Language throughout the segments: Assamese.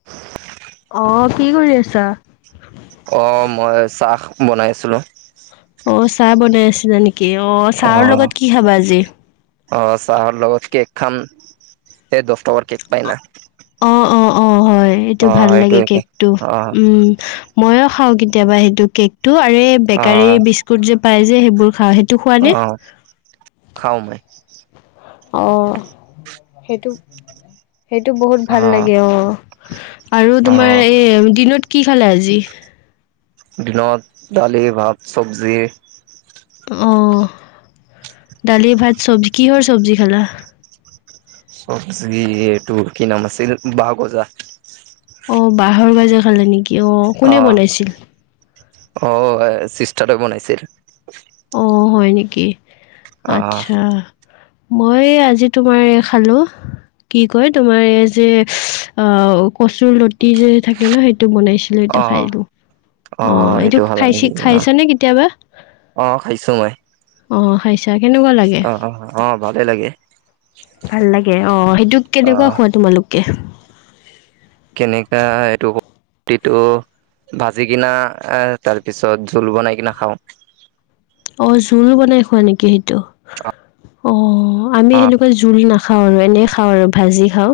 [unintelligible] অ কি কৰি আছা? অ মই চাহ বনাইছিলোঁ অ চাহ বনাই আছিলা নেকি অ চাহৰ অ', লগত কি খাবা আজি অ চাহৰ লগত কেক খাম এই দহ টকাৰ কেক পাই না অ অ অ হয় এইটো অ', ভাল লাগে এইটোৱে কেক। কেকটো অ', উম মইয়ো খাওঁ কেতিয়াবা সেইটো কেক টো আৰে বেকাৰী অ', বিস্কুট যে পাই যে সেইবোৰ খাওঁ সেই অ খাওঁ মই অ সেইটো সেইটো বহুত ভাল লাগে অ আৰু তোমাৰ অ', এ দিনত কি খালে আজি দিনত দালি, ভাত, চব্জি অ দালি, ভাত, চবজি কিহৰ চব্জি খালা চবজি এইটো কি নাম আছিল বাঁহৰ গজা অ বাঁহৰ গাজে খালে নেকি অ কোনে বনাইছিল? অ চিষ্টাৰ বনাইছিল অ হয় নেকি অ', আচ্ছা মই আজি তোমাৰ এই খালো কি কয় তোমাৰ এই যে অ কচুৰ লতি যে থাকে ন সেইটো বনাইছ ছিলো সেইটো খাই অ', দিলোঁ অ এইটো খালা নেকি? খাইছি অ', খাইছানে কেতিয়াবা অ খাইছো মই। অ খাইছা কেনেকুৱা লাগে। অ', অ', অ ভালে লাগে। ভাল লাগে অ সেইটোক কেনেকুৱা অ', খোৱা তোমালোকে কেনেকা এইটোতো ভাজি কিনা এ তাৰ পিছত জোল বনাই কিনা খাওঁ অ জোলো বনাই খোৱা নেকি সেইটো অ আমি অ', সেনেকুৱা জোল নাখ খাওঁ আৰু এনেই খাওঁ আৰু ভাজি খাওঁ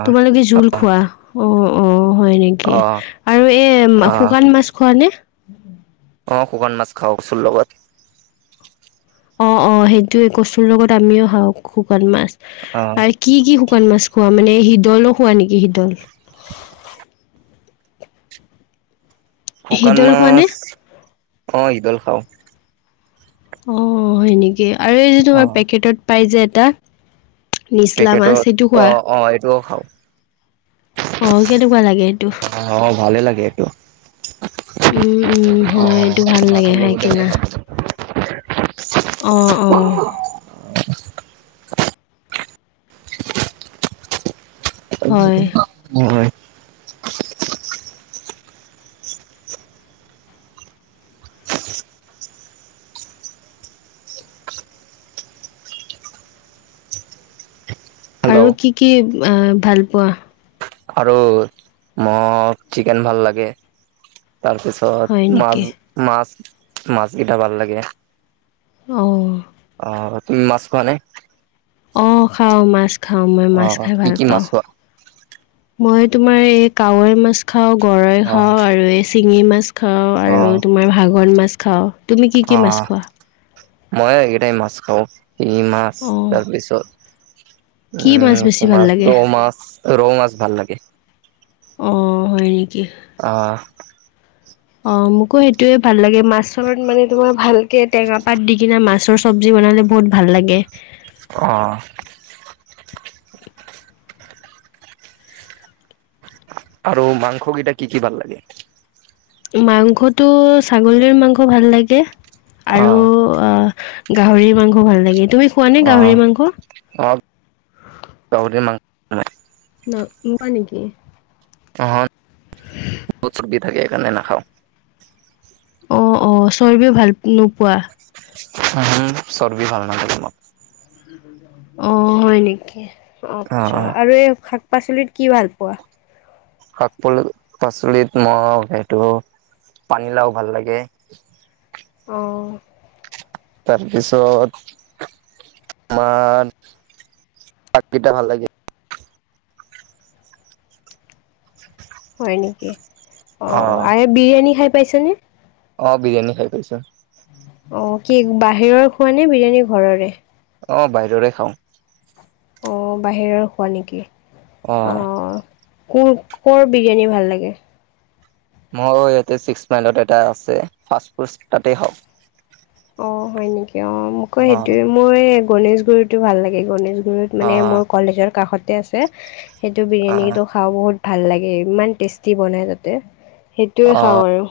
অ', তোমালোকে জোল খোৱা অ অ হয় নেকি? অ', আৰু এ অ', শুকান মাছ খোৱা নে অ শুকান মাছ খাও কচুৰ লগত অ অ সেইটোয়ে কচুৰ লগত আমিও খাওঁ শুকান মাছ অ', আৰু কি কি শুকান মাছ খোৱা মানে শিদলো খোৱা নেকি শিদল [unintelligible] শুকান শিদল খোৱানে? মাছ অ শিদল খাওঁ অ সেনেকে আৰু এই যে তোমাৰ অ', পেকেটত পাই যে এটা পেকেটত নিচলামাছ সেইটো খোৱা অ', অ', এইটোও খাওঁ অহ কেনেকুৱা লাগে সেইটো অ', ভালে লাগে এইটো উম উম হয় এইটো ভাল লাগে খাই কিনা। অ অ হয়। হয় হেল্ল' আৰু কি কি ভাল আ পোৱা আৰু ম চিকেন ভাল লাগে হয় তাৰপিছত নেকি? মাছ মাছ মাছকেইটা ভাল লাগে অঁ অ তুমি মাছ খোৱা নে অ খাওঁ মাছ খাওঁ মই মাছ অ', খাই কি ভাল কি পাওঁ মাছ খোৱা? মই তোমাৰ এই কাৱৈ মাছ খাও গৰৈ খাও অ', আৰু এই চিঙি মাছ খাওঁ আৰু অ', তোমাৰ ভাগন মাছ খাওঁ তুমি কি কি অ মাছ খোৱা? মইও এইকেইটাই মাছ খাও শিঙি মাছ অ', তাৰপিছত কি মাছ উম বেছি ভাল তোমাৰ লাগে? ৰৌ মাছ ৰৌ মাছ ভাল লাগে অঁ হয় নিকি অ অ মোকো সেইটোয়ে ভাল লাগে মাছ মানে তোমাৰ ভালকে টেঙা পাত দি কিনে মাছৰ চ চব্জি বনালে বহুত ভাল লাগে অ আৰু মাংস গিটা কি কি ভাল লাগে মাংসটো ছাগলীৰ মাংস ভাল লাগে অ আৰু অ গাহৰি মাংস ভাল লাগে তুমি খোৱানে অ গাহৰি মাংস? অ গাহৰি মাংস নহ নোখোৱা নিকি নহয় বহুত চৰ্বি থাকে সেইকাৰণে নাখাও অ অ চৰ্বি ভাল নোপোৱা উহু চৰ্বি ভাল নালাগে মোক অ হয় নিকি অ আচ্ছা অ আৰু এই শাক পাচলিত কি ভাল পোৱা শাক পলি পাচলিত মই সেইটো পানীলাও ভাল লাগে অঁ তাৰপিছত মান আগপিটা ভাল লাগে হয় নিকি অ আৰ বিৰিয়ানী খাই পাইচা নে অঁ বিৰিয়ানী খাই পাইছোঁ অ কি বাহিৰৰ খোৱা নে বিৰিয়ানী ঘৰৰে অ বাইৰৰে খাওঁ অঁ বাহিৰৰ খোৱা নিকি অঁ কো কৰ বিৰিয়ানী ভাল লাগে মই ইয়াতে চিক্স মাইলত এটা আছে ফাৰ্চ ফোচ্ তাতে খাওঁ অ হয় নিকি অ মকৌ সেইটোৱে অ', মই গণেশ গুৰিতো ভাল লাগে গণেশ গুৰিত মানে অ', মোৰ কলেজৰ কাষতে আছে সেইটো অ', বিৰিয়ানীটো খাওঁ বহুত ভাল লাগে ইমান টেষ্টি বনাই তাতে সেইটোৱে খাওঁ অ', আৰু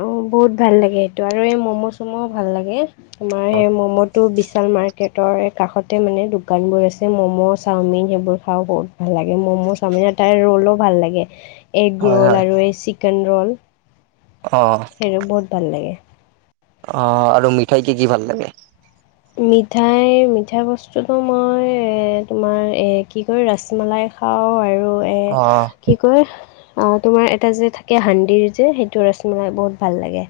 অঁ বহুত ভাল লাগে সেইটো আৰু এই ম'ম' চম'ও ভাল লাগে তোমাৰ সেই মম'টো বিশাল মাৰ্কেট তৰ কাষতে মানে দোকান বোৰ আছে ম'ম' চাওমিন সেইবোৰ খাও বহুত ভাল লাগে ম'ম' চাওমিনত তাৰ ৰোলো ভাল লাগে এগ হয়, ৰোল হয়, আৰু এই চিকেন ৰোল অঁ সেইঅ বহুত ভাল লাগে অ আৰু মিঠাই কি কি ভাল লাগে মিঠাই মিঠাই বস্তুটো মই এ তোমাৰ এ কি কয় ৰাছমলাই খাওঁ আৰু এ অ', কি অই তোমাৰ এটা যে থাকে হাণ্ডিৰ যে সেইটো ৰচসমলাই বহুত ভাল লাগে।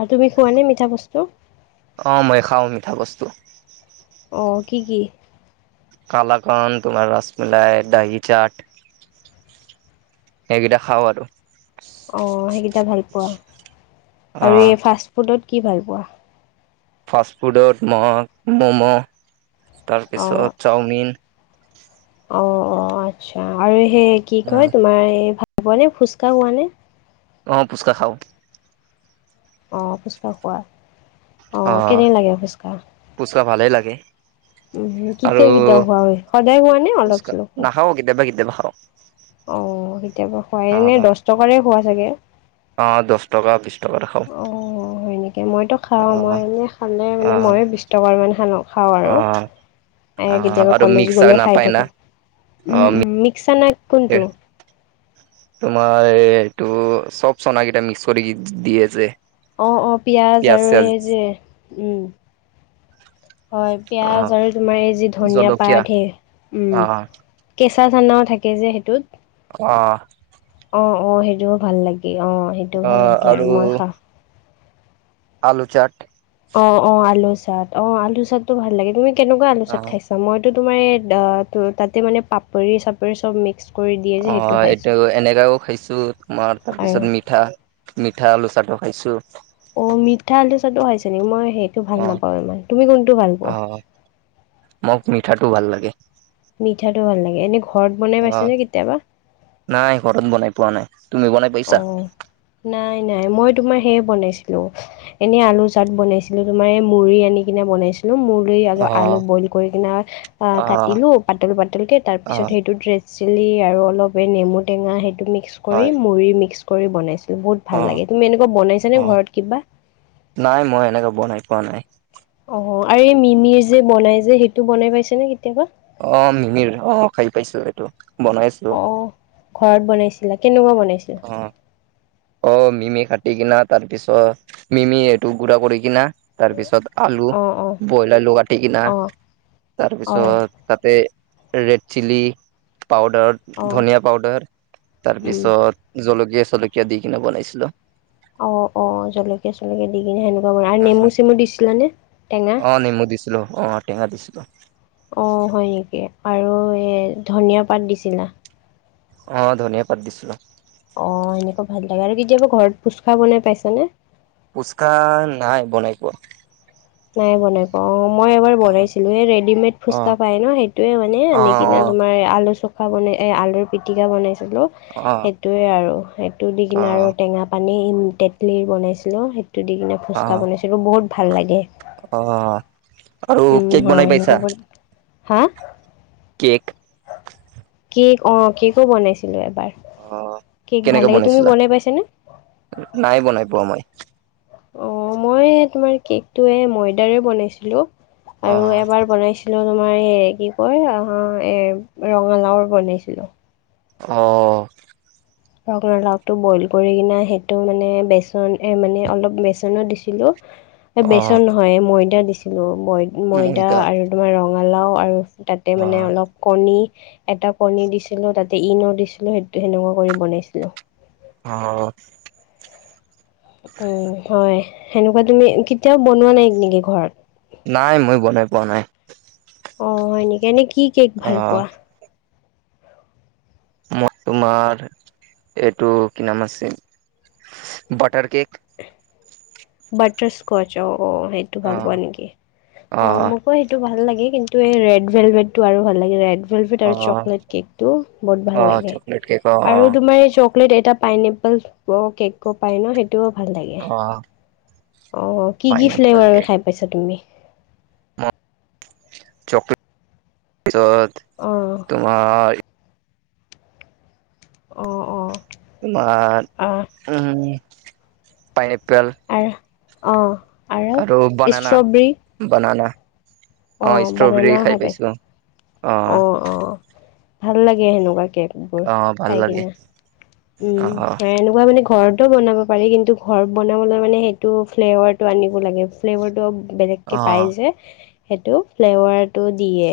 আৰু তুমি খোৱানে মিঠা বস্তু? অ মই খাওঁ মিঠা বস্তু। অঁ কি কি? কালাকান তোমাৰ ৰছমলাই দাহি চাট। সেইকেইটা খাওঁ আৰু। অঁ সেইকেইটা ভাল পোৱা আৰু অ', এই ফাষ্ট ফুডত কি ভাল পোৱা? ফাষ্ট ফুডত মই ম'ম' তাৰপিছত চাওমিন। অঁ অঁ আচ্ছা আৰু সেই কি কয় তোমাৰ এই ভাল পোৱানে ফুছকা খোৱা নে? অঁ ফুচকা খাওঁ। অঁ ফুচকা খোৱা অঁ কেনে লাগে ফুছকা? পুচকা ভালেই লাগে। উ আৰু কেতিয়া কেতিয়া খোৱা হয় সদায় খোৱা? নে অলপ চলপ খোৱা? নাখাওঁ কেতিয়াবা কেতিয়াবা খাওঁ। অ কেতিয়াবা খোৱাই এনে অ', দহ টকাৰে খোৱা চাগে? অ দহ। টকা বিশছ টকা খাওঁ। অ হয় নেকি মইতো খাওঁ মই অ', এনে খালে মানে অ', মইয়ো বিশ টকাৰ মানহে লওঁ। খাওঁ আৰু অ', কেতিয়াবা আৰু কলেজ মিক্সাৰ গলে খাই নাপায় না থাকো। উম উম অ', মিক্সা চনা কোনটো? তোমাৰ এই এইটো চব চনাকিটা মিক্স কৰি দিয়ে যে। অ অ পিয়াজ আৰু এই যে উম। হয় পিঁয়াজ অ', আৰু তোমাৰ এই যি ধনিয়া জলকীয়া পাট হে উম। অ', কেঁচা চানাও থাকে যে সেইটোত। অ অ অ সেইটোও ভাল লাগে অ সেইটোও ভাল লাগে আৰু মই খাওঁ। আলু চপ। অ অ আলু চপ অ আলু চপ টো ভাল লাগে তুমি কেনেকুৱা আলু চপ অ', খাইছা? মইতো তোমাৰ ত তাতে মানে পাপৰি চাপৰি চব মিক্স কৰি দিয়ে যে অ সেইটো এইটো খাইছোঁ এনেকাও খাইছো তোমাৰ আৰু তাৰপিছত মিঠা। মিঠা আলু চপো খাইছো। অ মিঠা আলু চপো খাইছে নেকি মই সেইটো ভাল অ', নাপাও ইমান তুমি কোনটো ভাল পোৱা? অ', মোক মিঠাটো ভাল লাগে। মিঠাটো ভাল লাগে এনে ঘৰত বনাই অ', পাইছানে কেতিয়াবা? নাই ঘৰত বনাই পোৱা নাই তুমি বনাই অ পাইছা? নাই নাই মই তোমাৰ সেয়ে বনাইছিলো। এনেই আলু চপ বনাইছিলো তোমাৰ এই মুড়ি আনি কিনে বনাইছো। মুড়ি আৰু আলু অ', বইল কৰি পিনি অ কাটিলো পাতল পাতলকে তাৰ পিছত অ', সেইটো ড্ৰে চিলি আৰু অলপ নেমু টেঙা সেইটো মিক্স কৰি হয় মুড়ি মিক্স কৰি বনাইছোঁ। বহুত ভাল অ', লাগে তুমি এনেকুৱা বাইছানে অ', কিবা? নাই মই এনেকে বনাই পোৱা নাই। অ আৰু এই মিমিৰ যে বনাই যে সেইটো বনাই পাইছে নে কেতিয়াবা? অ মিমিৰ অ খাই পাইছো এইটো বনাইছোঁ। অ ঘৰত বনাইছিলা কেনেকুৱা বনাইছিলা? অ অ মিমি কাটি কিনা তাৰ পিছত মিমি এইটো গুৰা কৰি কিনা তাৰ পিছত আলু অ অ বইল আলু কাটি কিনা অ অ তাৰপিছত তাতে ৰেড চিলি পাউদাৰ অ ধুনিয়া পাউদাৰ উম তাৰপিছত জলকীয়া কিয়া দি কিনে বনাইছিলো। অ, অ জলকীয়া, চলকীয়া দি কিনে সেনেকুৱা বন আৰু নেমু, চেমু দিছিলানে টেঙা অকল নেমু দি ছিলো অ' টেঙা দিছিলো। অ, হয় নেকি আৰু এ ধুনিয়া পাত দিছিলা। অ, ধনিয়া পাত দিছিলো। অ, এনেকুৱা ভাল লাগে আৰু কেতিয়াবা ঘৰত ফুচকা বনাই পাইছা নে? ফুচকা নাই বনাই পোৱা। নাই বনাই। অ, মই এবাৰ অ বনাইছিলো। এই ৰেডিমেড অ ফুচকা পাই ন সেইটোৱে মানে অ অ আনি কিনে তোমাৰ আলু চ কা বনাই এই আলুৰ পিটিকা বনাইছিলো। অ সেইটোৱে আৰু সেইটো দি অ কিনে আৰু টেঙা পানী তেতলিৰ বনাইছিলো। সেইটো দি কিনে অ ফুচকা বনাইছিলো, বহুত ভাল লাগে। অ'। আৰু উম, কেক বনাই হয় পাইছা সেনেকুৱা ব হা। কেক। কেক অ, কেকো বনাইছিলো এবাৰ। অ কেক ভাল কেনেকে লাগে তুমি বনাইছিলা, বনাই পাইছানে নাই বনাই পোৱা মই। অ, মই তোমাৰ কেকটো এ ময়দাৰে বনাইছিলো, আৰু অ', এবাৰ বনাইছিলো। বনাইছিলো, তোমাৰ এই কি কয় ৰঙালাওৰ বনাইছিলো। অ'। ৰঙালাওটো বইল কৰি কিনে সেইটো মানে বেচন এ মানে অলপ বেচনত দিছিলো। অ'। বেচন নহয় ময়দা দিছিলো, মই ময়দা এতিয়া আৰু তোমাৰ ৰঙালাও আৰু তাতে মানে অ', অলপ কণী এটা কণী দিছিলো তাতে ইন দিছিলো সেইটো সেনেকুৱা কৰি বনাইছিলো। অ'। উম, হয় সেনেকুৱা তুমি কেতিয়াও বনোৱা নাই নেকি ঘৰত? নাই মই বনাই পোৱা নাই। অ, হয় নেকি এনেই কি কেক ভাল অ', পোৱা? মই তোমাৰ এইটো কি নাম আছে বাটাৰ কেক। বাটাৰ স্কচ অ, অ সেইটো ভাল পোৱা অ', নেকি অ' মোক অ, সেইটো ভাল লাগে কিন্তু এই ৰেড ভেলবেট টো আৰু ভাল লাগে ৰেড ভেলভেদ আৰু অ', চকলেট কেকটো বহুত ভাল অ', লাগে চকলেট কেক অ', আৰু অ', তোমাৰ এটা পাইনপল কেকো পায় ন সেইটোও ভাল লাগে। অ', অ' কি, কি পাইনএপল ফ্লেভাৰ কেক খাই পাইছা তুমি? চকলেট তাৰপিছত অ'। তোমাৰ। অ, অ। তোমাৰ অ, পাইনেপেল। আৰু অ'। আৰু বানানা, ষ্ট্ৰবেৰী বানানা, অ, ষ্ট্ৰবেৰী খাই পাইছো অ। অ, অ ভাল লাগে সেনেকুৱাকে। অ', ভাল খাই লাগে কিনে, উম অ'। সেনেকুৱা মানে ঘৰতো বনাব পাৰি কিন্তু ঘৰত বনাবলৈ মানে সেইটো ফ্লেভাৰটো আনিব লাগে। ফ্লেভাৰটো অ' বেলেগ। পাই অ', যে সেইটো ফ্লেভাৰটো দিয়ে।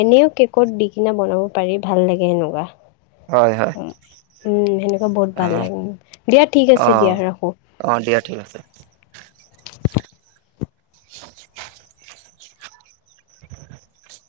এনেও কেকত দি কিনে বনাব পাৰি ভাল লাগে সেনেকুৱা। অ', উম, সেনেকুৱা বহুত ভাল অ', লাগে, দিয়া ঠিক আছে দিয়া ৰাখো। অ, দিয়া ঠিক আছে। [inaudible]